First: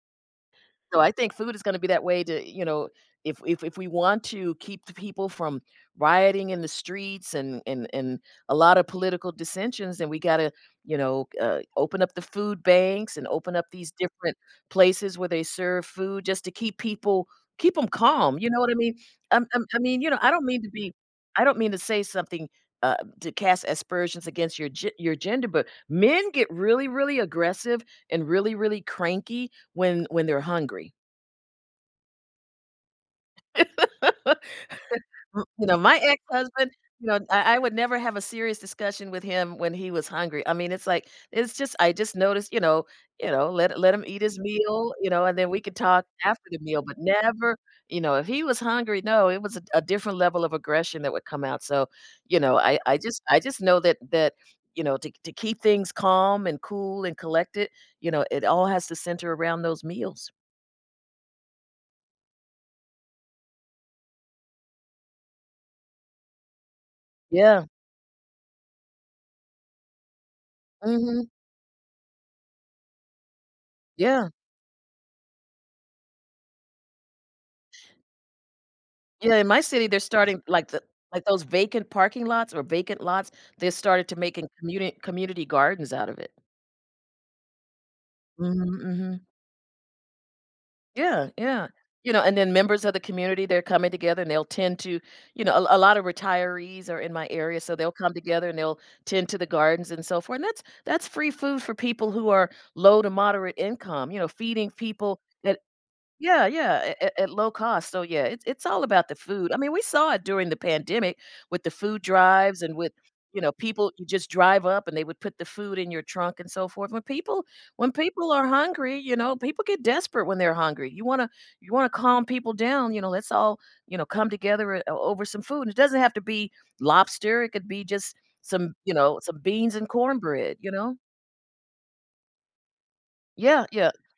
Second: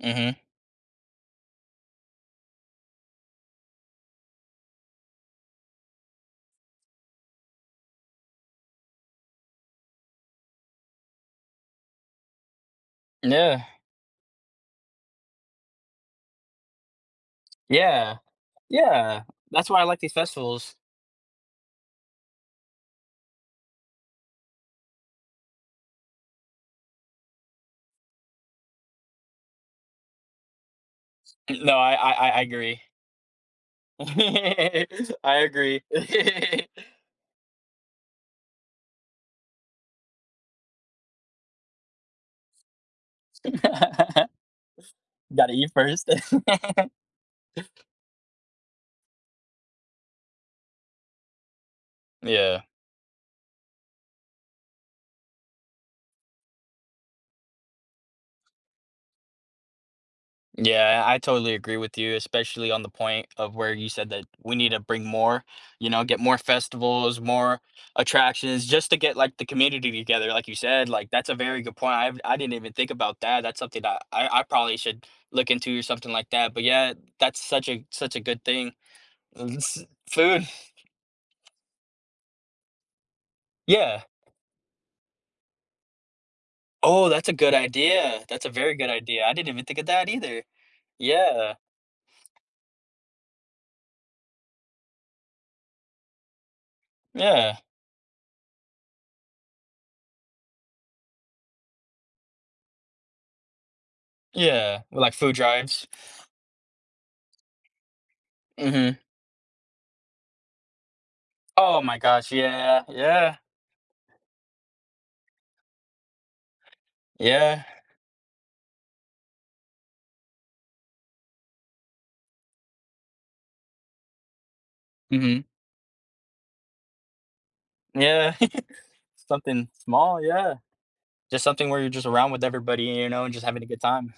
Mhm. So I think food is gonna be that way to, you know if if if we want to keep the people from rioting in the streets and and and a lotta political dissensions, then we gotta, you know, uh, open up the food banks and open up Yeah. these different places where they serve food just to keep people keep 'em Yeah, calm, you know what I mean? yeah, I'm I'm that's I why I like mean, you these know, I don't mean to festivals. be I don't mean to say something, uh, to cast aspersions against your ge your gender, but men get really, really aggressive and really, really cranky when when they're hungry. No, I I I agree. I Mm you know, agree. my ex-husband you know, I I would never have a serious discussion with him when he was hungry, I mean, it's like it's just I just noticed you know you know, let hi let him eat his meal, you know, and then Gotta we eat could talk first. after the meal, but never You know, if he was hungry, no, it was a d a different level of aggression that would come out, so, you know, Yeah. I I just I just know that that, you know, to k to keep things calm and cool and collected, you know, it all has to center around those meals. Yeah, I totally agree with you, especially on the point of where you said that we need to bring more, you know, get more festivals, more Yeah. attractions, just to get, like, the community together, like you said, like Mhm. that's a very good point, I've I didn't even think about that, that's something that Yeah. I I probably should look into or something like that, but yeah, that's such a such a good thing. Yeah, in my city, [unintelligible] they're starting Food. like the like those vacant parking lots or vacant lots, they Yeah. started to making communi community gardens out of it. Oh, that's a good idea. That's a very Mhm, good idea. mhm. I didn't even think of that either, Yeah, yeah. yeah. You know, and then members of the community, they're coming together and they'll tend to you know, a l a lot of retirees are in my Yeah. area, so they'll come together and they'll tend to the gardens and so for and that's that's free food for people who are low to moderate income, you know, feeding Yeah, like people food that drives. Yeah, yeah, at at at low cost, so yeah, it's it's all Mhm. about the food. I mean, we saw it during the pandemic with the Oh my food gosh, drives and yeah, with, yeah. you know, people you just drive up and they would put the food in your trunk and so forth, when people Yeah. when people are hungry, you know, people get desperate when they're hungry, you wanna you wanna calm people down, you know, let's all, you know, come together, eh, o over some Mhm. food, and it doesn't have to be lobster, it could be just Yeah, some you know, some something beans and small, yeah, cornbread, you know? just something where you're just around with everybody, you know, and just having Yeah, a good yeah, time.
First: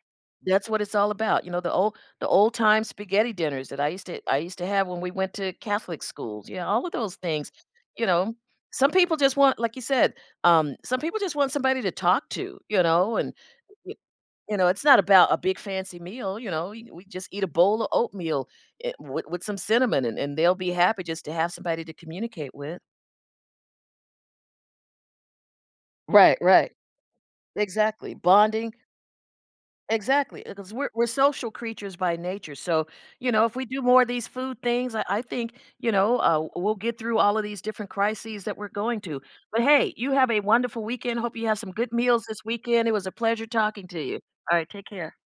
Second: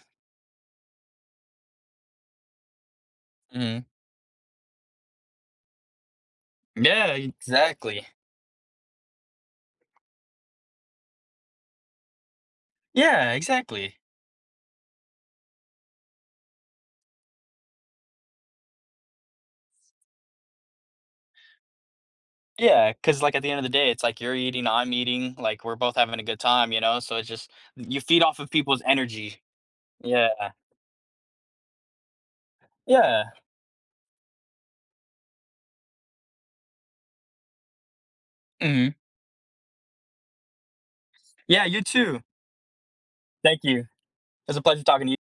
that's what it's all about, you know, the old the old time spaghetti dinners that I Mhm. used to I used to have when we went to Catholic schools, you know, all of Yeah, those things, you exactly. know. Some people just want, like you said um, some people just want somebody to talk to, you know, Yeah, and, y exactly. you know, it's not about a big fancy meal, you know, e we just eat a bowl of oatmeal, eh, with with some cinnamon and and they'll be happy just to have somebody to communicate with. Yeah, 'cause like at the end of the day, it's like you're eating, I'm eating, like we're both having a Right, good right. time, you know, so it's just, y you Exactly, feed off of bonding people's energy. Yeah. Exactly, uh, 'cause we're we're social creatures by nature, so, Yeah. you know, if we do more of these food things, I I think, you know, uh we'll get through all of these different crises that we're Mhm. going to. But hey, you have a wonderful weekend, hope you have Yeah, some you good too. meals this weekend, it was a pleasure Thank you. talking to you. It's a Alright, pleasure take talking to care. you